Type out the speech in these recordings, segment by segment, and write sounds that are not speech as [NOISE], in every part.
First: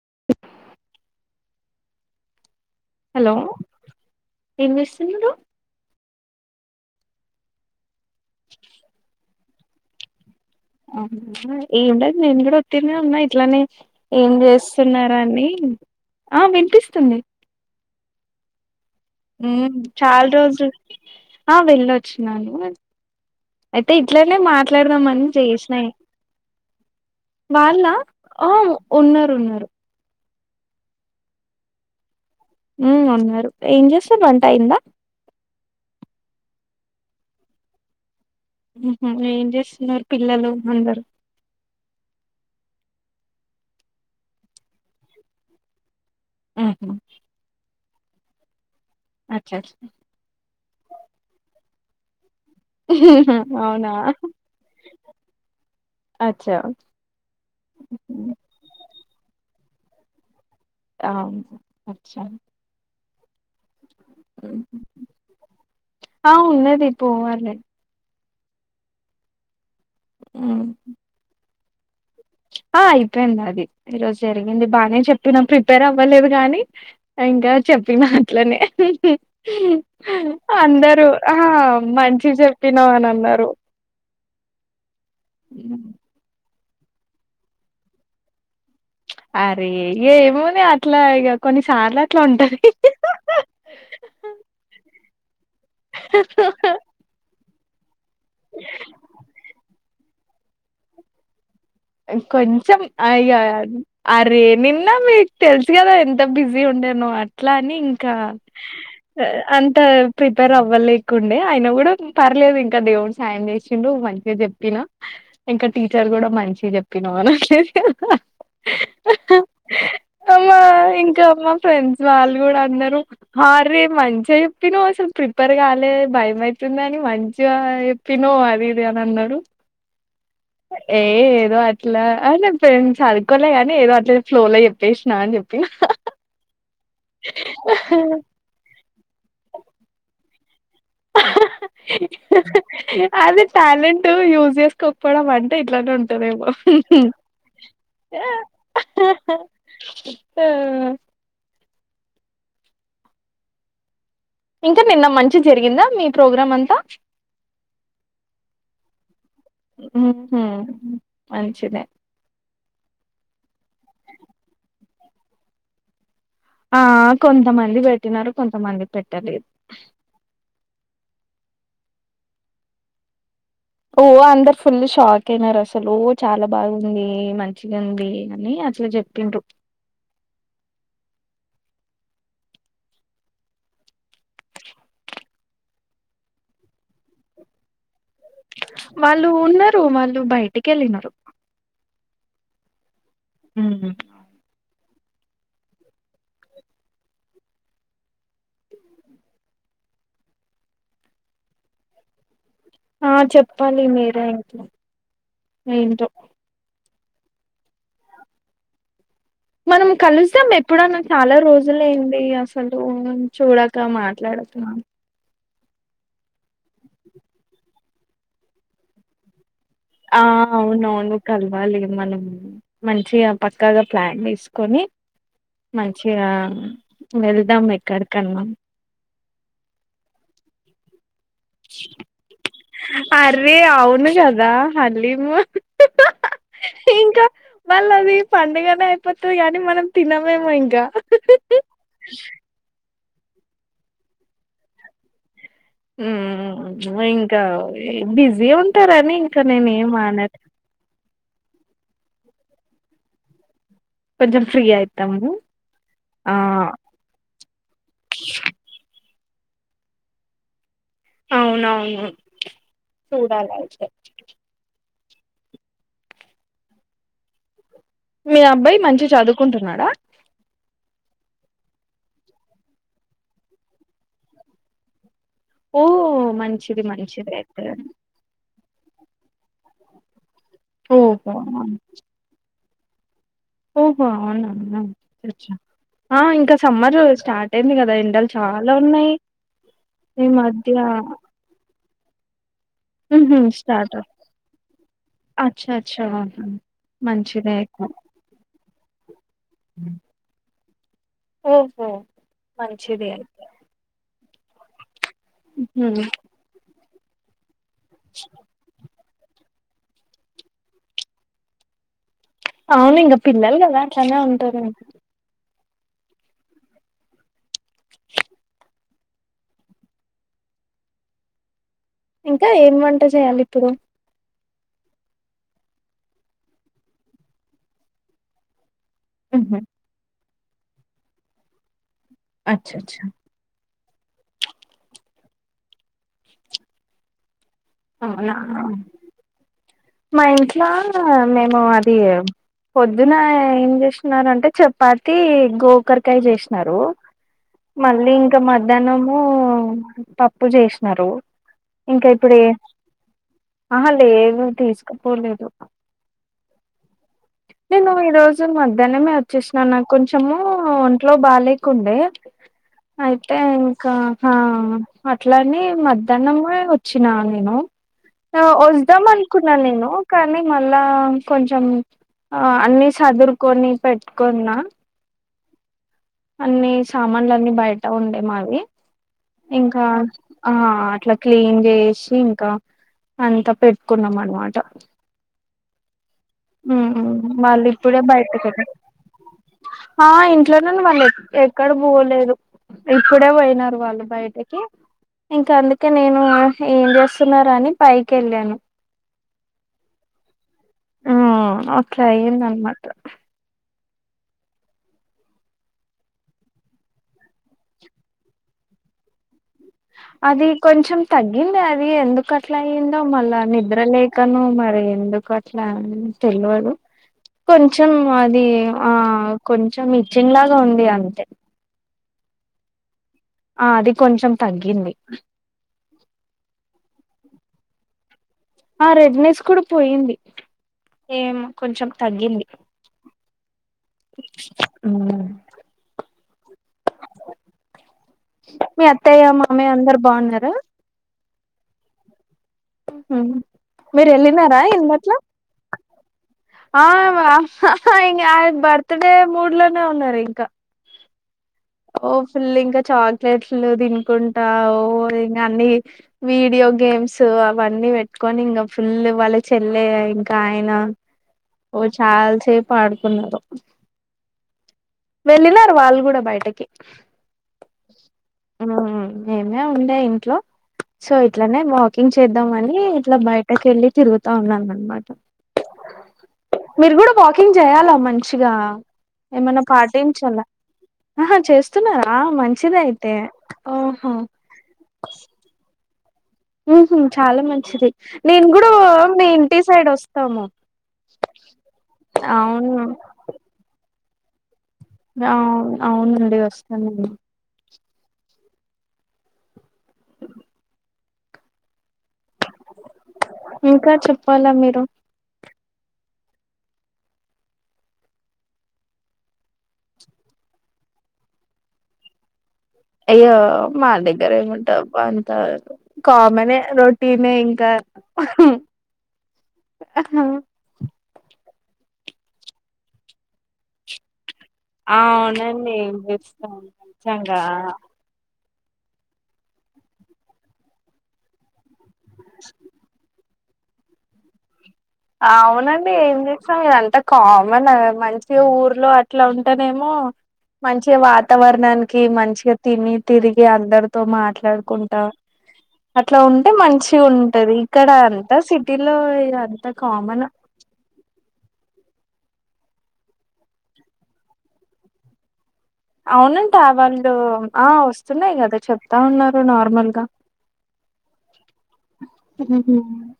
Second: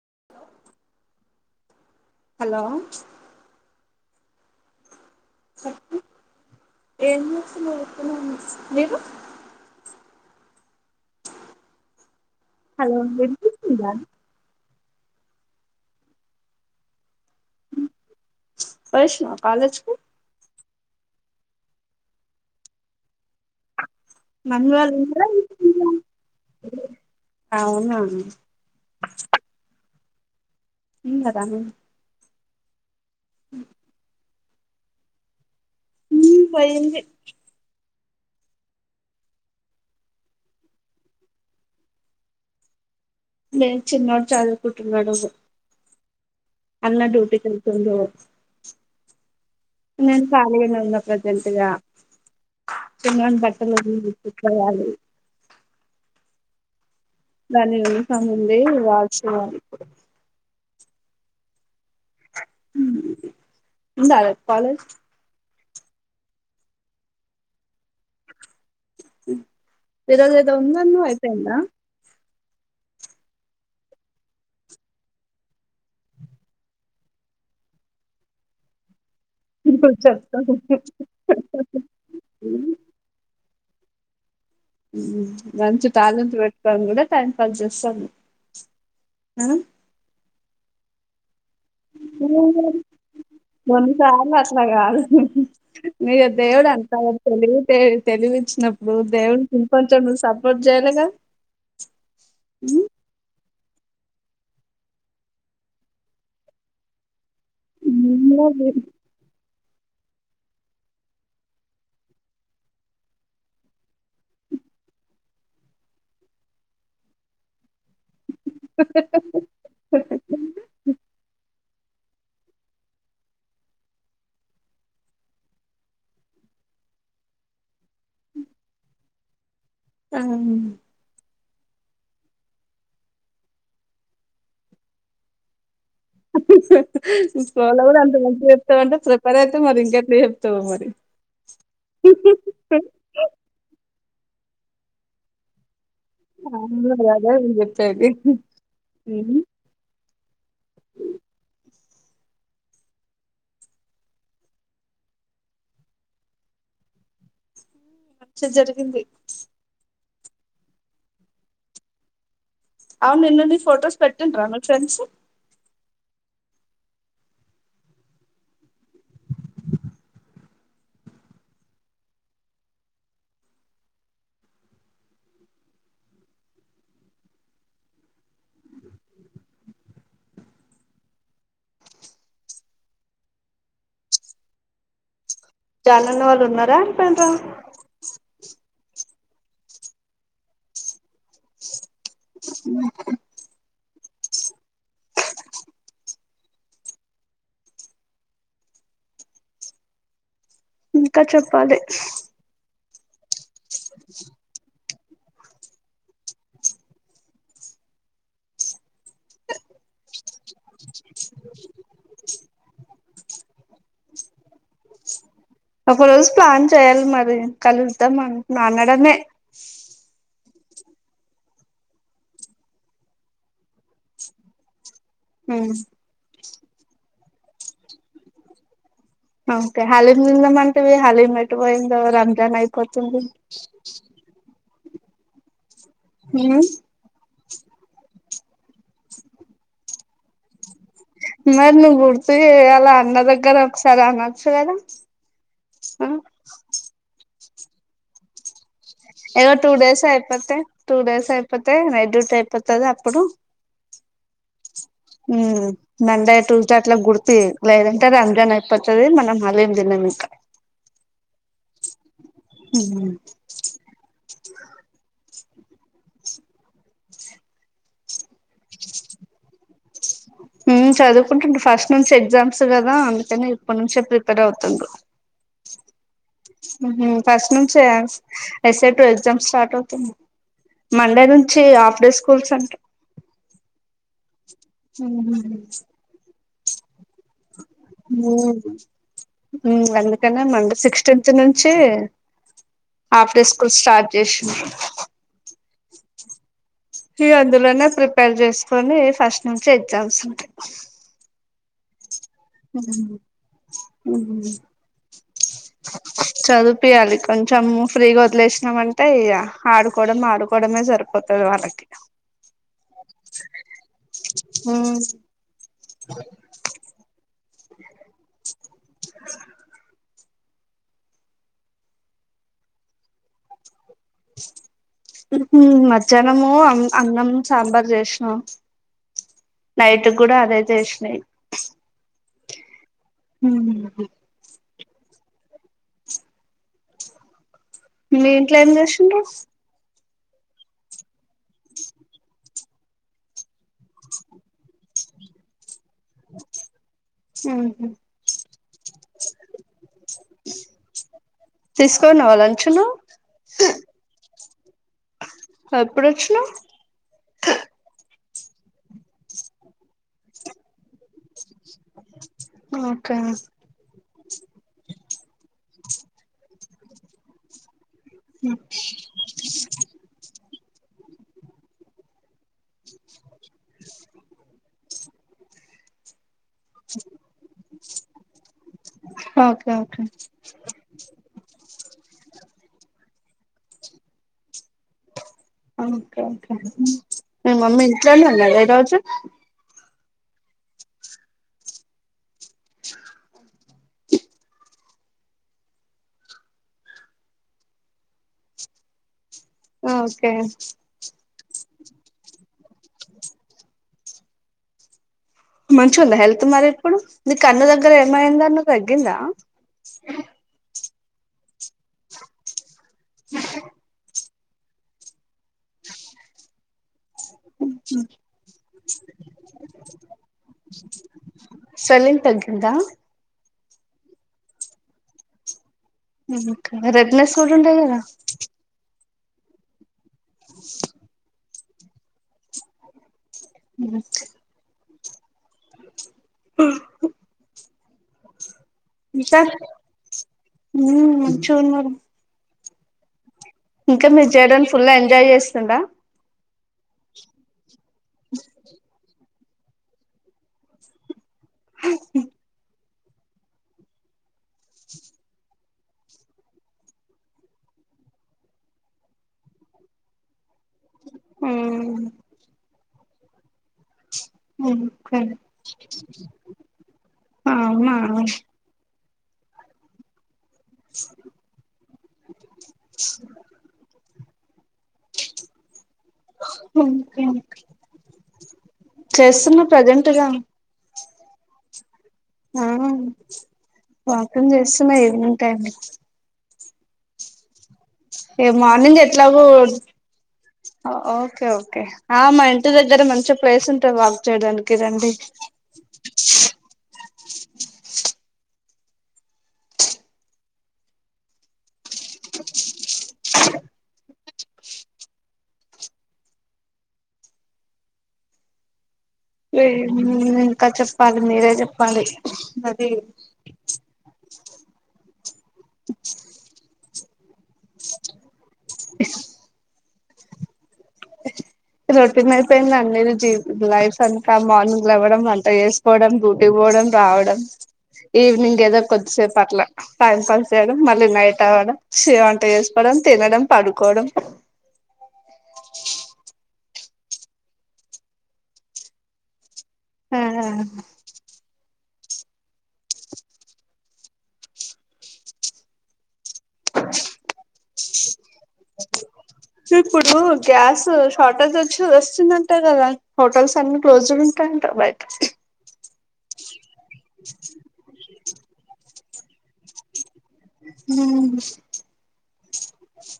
మ్మ్ hello hello ఏం చేస్తున్నావ్ స ఏం చేస్తున్నావ్ హమ్ మీరు ఆ ఏం ఉండ్ నేను గుడా ఒత్తినే హలో ఉన్నా ఇట్లనే వినిపిస్తుందా ఏం చేస్ స్తున్నారా అండి ఆ వినిపిస్తుంది వచ్చినవా కాలేజ్ ఉమ్ కి చాల్ రోజు ఆ వెళ్ళొచ్చినాను అయితే ఇట్లనే మమ్మీ వాళ్ళు మాట్లాడదాం అని ఉన్నారా చేసినాయి వాళ్ళ అవునా ఆ ఉన్నారు ఉన్నారు ఊన్ గదా హమ్ ఉన్నరు ఏం చేస్తరు వ అయిందా ఊ పోయింది హమ్మ్ ఏం చేస్తున్నారు పిల్లలు అందరూ లేదు చిన్నోడు చదువుకుంటున్నాడు ఉహు, అన్న డ్యూటీకి ఎల్లిపోయిండు అచ్చా అచ్చా. నేన్ కాలిగానే ఉన్నా ప్రెసెంట్గా ఉహు, చిన్నోన్ అవునా బట్టలన్నీ దీంట్లో వేయాలి అచ్చా దాన్ని వినక ముందే రాసుండాలి బ అవు అచ్చ ఉందా రేపు కాలేజ్ ఆ ఉన్నది పోవాలే హమ్ ఈరోజేదో ఉమ్. ఉందన్నావ్ అయిపోయిందా ఆ అయిపోయింది అది ఈరోజు జరిగింది బానే చెప్పినం ప్రిపేర్ అవ్వలేదు గానీ ఇంకా చెప్పిన అట్లనే ఇప్పుడు చెప్తా అహహా అందరూ ఆ మంచి చెప్పినావ్ అని అన్నారు మంచు టాలెంటు నీ కూడా టైం కలిసొస్తుంది చమ్ అరే ఏమోలే అట్ల కొన్ని సార్లు అస్సలగా ఉహూ మీరు దేవడు అంతా అ తెలివి ఇచ్చినప్పుడు దేవుడి ఇంకొంచెం నువ్వు సపోర్ట్ చేయ్యాలగా కొంచెం అయాదు అరే నిన్న మీకు తెలుసు కదా ఎంత బిజీ ఉండేనో అట్లా అని ఇంకా ఉన్నది. అ ప్రిపేర్ అవ్వ లేకుండే అయినా కూడా పర్లేదు ఇంకా దేవుని సాయం చేసిండు మంచిగా చెప్పిన ఇంకా టీచర్ కూడా మంచి త చెప్పినవన స మా ఇంకా మా స ఫ్రెండ్స్ వాళ్ళు కూడా అన్నారు హ రే మంచిగా చెప్పినో అసలు ప్రిపేర్ కాలే భయం అయితుంద అని మంచిగా చెప్పినో అది ఇది అని అన్నారు ఆ ఏ ఏదో అట్లా అ ఫ్రెండ్ సదుకోలే గానీ ఏదో అట్లే ఫ్లో లో చెప్పేసినా అని చెప్పి సోల కూడా అంత మంచి చేత్తవంట ప్రిపేర్ అయితే మరి ఇంకేటీ అదే ట్యాలెంట్ టు యూజ్ చేసుకోకపోవడం అంటే ఇట్లానే ఉంటుంది దేమో అవును, అదే నేను చెప్పేది ఉమ్, ఇంకా నిన్న మంచి గ జరిగిందా మీ ప్రోగ్రాం అంతా మంచిగ జరిగింది ఉహూ.. మ్ మంచిదే అవును నిన్న ని ఫొటోస్ పెట్టిండ్రా మీ ఫ్రెండ్స్ ఆ కొంతమంది పెట్టినారు కొంతమంది పెట్టలేదు ఓ అందరు ఫుల్ షాక్ అయినారు అసలు చాలా బాగుంది మంచిగా ఉంది అని అట్లా చెప్పిండ్రు జాలన్న వాళ్ళు ఉన్నారా ఎల్లిపోయిండ్ర వాళ్ళు ఉన్నారు వాళ్ళు బయటికెళ్ళినారు ఉహ్ మ్.. ఇంకా చెప్పాలి ఆ... చెప్ ప్పాలి మీరే ఇంకా ఏంటో మనం కలుద్దాం ఎప్పుడన్నా చాలా రోజులైంది అసలు చూడక మాట్లాడుతున్నాను ఒక రోజు ప్లాన్ చేయ్యాలి మరి కలుద్దాం అం అనడమే ఆ అవునవును కలవాలి మనం మంచిగా పక్కాగా ప్లాన్ చేసుకొని మంచిగా వెళ్దాం ఎక్కడికన్నా అ.. ఓకే హాలీం... తిందం అంటవె. హాలీం ఎటు పోయిందో రంజాన్ అయిపోతుంది అరే అవును కదా హలీము హ్మ్ ఇంకా వాళ్ళది పండుగనే అయిపోతుది కానీ మనం తినమేమో ఇంకా మరి నువ్వు గుర్తు చేయాలా అన్న దగ్గర ఒకసారి అనొచ్చు కదా మ్మ్ ఇంకా బిజి ఉ ఏవో టూ డేస్ అయిపోతే టూ డేస్ అయిపో నైట్ డ్రెస్ అయిపోతది అప్పుడు కొంచెం ఫ్రీ అయితాము. మ్మ్ ఆ మండే ట్యూస్డే అట్లా గుర్తుచే లేదంటే రంజన్ అయిపోతది మనం మాలం దిన మీకా అవునవును చూడాల అయితే మీ అబ్బాయి మంచిగా చదువుకుంటున్నాడా చదుఉకుంటుండు ఫస్ట్ నుంచి ఎగ్జామ్స్ కదా అందుకని ఇప్పడనుంచే ప్రిపేర్ అవుతుండు ఓ మ ఫస్ట్ నుంచే S A two exams start అవుతుంది మండే ఓహో! నుంచి హాఫ్ డే స్కూల్స్ అంట ఓహో అవునా ఆ‌ ఇంకా సమ్మరూ మ్మ్ మ్మ్ ఈ అందుకనే మధ్య మండే సిక్స్టీన్త్ నుంచీ హాఫ్ హుహు డే స్కూల్ స్టార్ట్ చేసి చ్చ అచ్చహ ఇ అందులోనే ప్రిపేర్ చేసుకొని ఫస్ట్ నుంచి ఎగ్జామ్స్ ఉంటాయి ఓహో మ్మ్ మంచిదే. మ్మ్ మ్మ్ హ్మ్ ప్యాలకు కొంచమ్ము ఫ్రీ గా వద్లేస్నాం అను అంతే ఇగా ఆడుకోవడం ఆడుకోవడమే సరిపోతది వాళ్ళకి అవును ఇంగా పిల్లలు కదా అట్లానే ఉంటారండి అ [INAUDIBLE] ఇంకా ఏం వంట చేయాలి ఇప్పుడు మధ్యనము అన్నం సాంబార్ చేశ్న ఉహు కూడా అదే చేసినాయి అచ్చ అచ్చా మ్.... మీ అవునా ఇంట్లో ఏం చేసిండ మా ఇంట్లో మేము అది పొద్దున ఏం చేస్తున్నారు అంటే చపాతి గో కుక్కరకాయ చేసిన మళ్ళ ఇంకా మధ్యానము పప్పు చేసిన ఇంకా తీసుకోనివా ఇప్పుడు ఎ లంచ్ ను ఆహా లేదు తీస్కో ఎప్పుడోచ్చినవ్ సో మధ్యనామే వచ్చేసిన నాకు కొంచెము ఒంట్లో బాగాలే కుండే ఓకే అయితే ఇంకా హ అట్లని మధ్యానం గూడా వచ్చినా నేను వాదం అనుకున్నా నేను కానీ మళ్ళా కొంచం ఆ అన్నీ సదుర్కొని పెట్టుకున్నా అన్ని సామాన్లు అన్ని బయట ఉండే మావి ఓకే ఇంకా ఓకే అట్లా క్లీన్ చేసి షి ఇంకా అంతా పెట్టుకున్నాం అనమాట అవును మీ వాళ్ళు మమ్మీ ఇప్పుడే ఇంట్లోనే బయటకు ఉన్నారా ఈ రోజు ఆ ఇంట్లోనుండి వాళ్ళు ఎక్కడికి పోలేదు ఇప్పుడే పోయినారు వాళ్ళు బయటకి ఇంకా అందుకే నేను ఏం చేస్తున్నరా అని పైకి వెళ్ళాను ఓకే ఉమ్.. ఓకే అయిందన్నమాట మంచి ఉందా హెల్త్ మరి ఇప్పుడు నీకు కన్న దగ్గర ఏమైందా అన్న తగ్గిందా అది కొంచెం తగ్గింది అది ఎందుకు అట్లా ఏందో మల్లా నిద్రలే లేక కన్ను మరి ఎందుకు అట్లా తెలివదు కొంచెం అది ఆ కొంచెం ఇచ్చింగ్ లాగా ఉంది అంతే స్వెల్లింగ్ తగ్గిందా ఆ అది కొంచెం తగ్గింది రెడ్నెస్ కూడా ఉంటాయి కదా ఆ రెడ్నెస్ కూడా పోయింది ఏం కొంచెం తగ్గింది [UNINTELLIGIBLE] ఉం మ్ మీ అత్తయ్య మామయ్య అందరు బాఉన్నారా చూ మరి మ్ ఇంకా మీ జడన్ ఫుల్ ఎంజాయ్ చేస్తుండా ఆవ హ హ ఇం ఆయిన్ బర్త్ డే మూడ్ లోనే ఉన్నారు ఇంకా ఓ ఫుల్ ఇంకా చాక్లెట్లు తినుకుంటా ఇంగ అన్ని వీడియో గేమ్స్ అవన్నీ పెట్టుకొని ఇంకా ఫుల్ వాళ్ళ చెల్లే ఇంకా ఆయన ఓ ఉమ్ చాల్సేపు ఆడుకున్నారు ఓకే వెళ్ళినారు వాళ్ళు గూడా బయటకి అవునా అం ఏమే ఉండే ఇంట్లో సొ ఇట్లనే ఇం చేద్ ద్దాం అని ఇట్లా బయటకి వెళ్ళి తిరుగు తావున్నా అనమాట మీరు గుడ వాకింగ్ చేయాలా మంచిగా చేస్తున్న ఏమన్నా పాటిం ప్రజెంట్గా చాల అహా చేస్తున్నారు ఆ వాకిం చేస్తుమ ఏమింటాయి ఉ.. హుమ్ చాలా మంచి ఏ మార్నింగ్ ఎట్లాగో సైడ్ వస్తాము ఓకే ఓకే ఆ మా ఇంటి అవును దగ్గర మంచి ప్లేస్ ఉంటుంది బ చేయడానికి రండి ఆ అవునండి వస్తానుడి [INAUDIBLE] ఇంకా చెప్పాలా మీరు లేం ఇంకా చెప్పాలి మీరే చెప్పాలి అది అయ్యో మా దగ్గర ఏముంటా అంత కామెనే రో తినెయి కా ఉహు అహ రోటీన్ అయిపోయింది అందరి జీవీ బో లైఫ్. ఇంకా మార్నింగ్ లేవడం, వంట అవునండి ఏం వేసుకోవడం, డూటి చేస్తాం పోవడం రావడం, నిజంగా ఈవినింగ్. ఏదో కొద్దిసేపు అట్లా, టైం పాస్ చేయడం, మళ్ళీ నైట్ అవడం. షేవ్ వంట చేసుకోవడం తినడం. పడుకోోడం. అవునండి ఏం చేసాం ఇదంతా కామన్ నా మంచిగా ఊర్లో అట్లా ఉ. అంటే నేమో ఆ మంచి వాతావరణాని. ఎం మంచిగా తిని తిరిగి అందరితో మాట్లాడుకుంటా. ఇట్లా ఉంటే మంచి గ ఉంటది ఇక్కడ అంతా సిటీలో అంత. సో ఇప్పుడు గ్యాస్. షార్టేజ్ వచ్చి వస్తుందంట కదా హోటల్స్ అన్ని క్లోజ్ ఉంటాయింట బయట. అవును. ఇంకా వాళ్ళు ఆ వస్తున్నాయి గదా చెప్. ఎక్క ఉన్నారు నార్మల్గా. [INAUDIBLE] [UNINTELLIGIBLE]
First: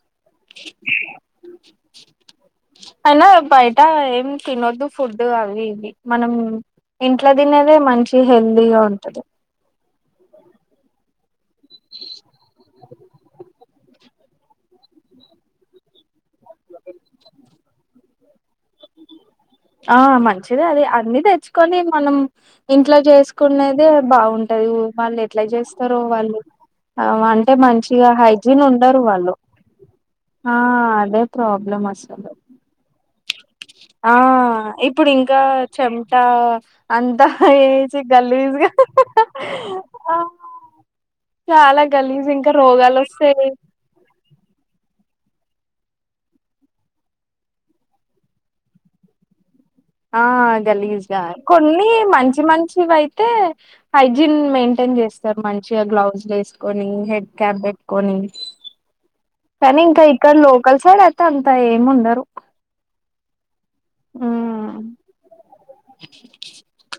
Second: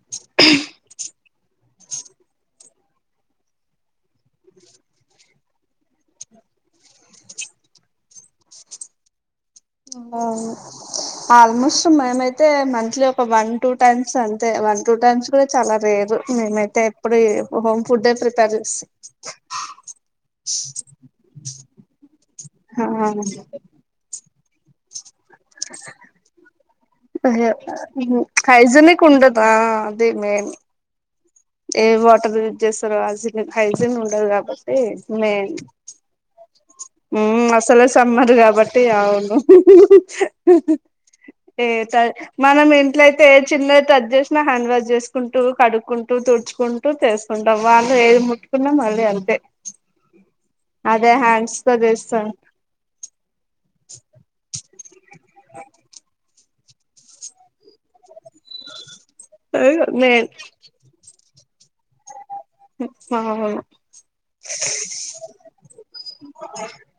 అయినా బయట ఏం తినొద్దు ఫుడ్ అవి ఇవీ, మనం, ఇంట్లో తినేదే మంచి హెల్తీగా ఉంటది. ఆల్మోస్ట్ మేమైతే, మంత్లీ ఒక వన్ టూ టైమ్స్ అంతే, వన్ టూ టైమ్స్ కూడా చాలా రేరు, మేమైతే ఎప్పుడు హోమ్ ఫుడే ప్రిపేర్. చేస్తాం ఆ మంచిదే అది అన్ని తెచ్చుకొని మనం ఇంట్లో చేసుకున్నదే బాగు. తెలుగు మాల్లె. ఎట్లా జెస్తారో వాళ్ళు అ అంటే మంచిగా హయ్జిన్ ఉంటారు హైజనిక్ వాళ్ళు ఉండదు ఆ అది మెయిన్ ఆ. ప్రాబ్లం ఏ అసలు వాటర్ యూజ్ జెస్తారో అది. హైజీన్ ఆ ఉండదు కాబట్టి ఇప్పుడు ఇంకా మెయిన్, చెమటా అ అంతా అసలు ఏసి సమ్మర్ గలీజ్గా కాబట్టి అవును, ఆ ఏ చాలా ట గలీజ్ ఇంకా మనం రోగాలు ఇంట్లో అయితే ఏ వస్తాయి చిన్న తచ్చ్ చేసినా హ్యాండ్ వాష్ చేసు. కుంటూ కడుక్కు. అంటే తేచుకుంటె తెసుకుంటాం వాళ్ళు ఏది ముట్టుకున్నా మళ్ళీ అంతే. ఆ అదే గలీజ్గా హ్యాండ్స్ తో కొన్నీ చేస్తాను మంచి మంచివి అయితే హైజీన్ మెయింటైన్ చేస్తారు మంచిగా గ్లౌజ్ వేస్. కొన్నీ హెడ్ క్యాబ్ బెట్కొని. కాని ఇంకా నేను ఇక్కడ లోకల్ సైడ్ ఐతే అన్. ఇక్కడ ఎం ముండరు. [UNINTELLIGIBLE] మ్మ్ [INAUDIBLE]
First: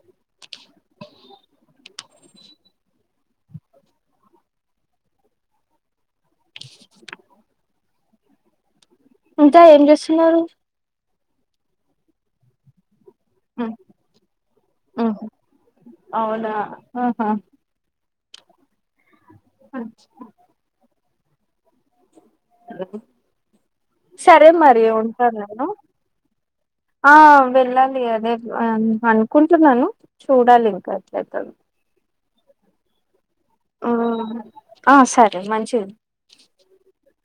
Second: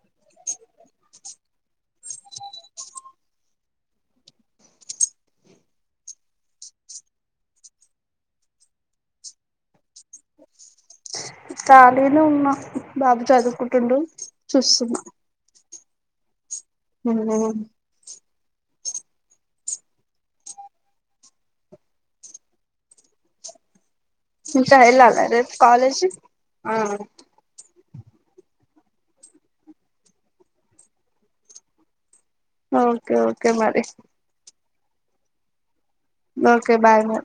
[INAUDIBLE] ఇంకా ఏం జెస్తున్నారు. కాలినే ఉన్నా. బాబు మ్మ్ చదువుకుంటుండు చూస్తున్న. అవ్నా హ్మ అ హలో సరే ఇంకా మరి వెళ్ళాలా ఉంటా రేపు నేను కాలేజీ ఆ వెళ్ళాలి అదే అనుకుంటున్నాను చూడాలి ఇంకా ఎట్లతుంది ఓకే ఓకే క్కే మరి ఆ సరే మంచి ఓకే బాయ్ బై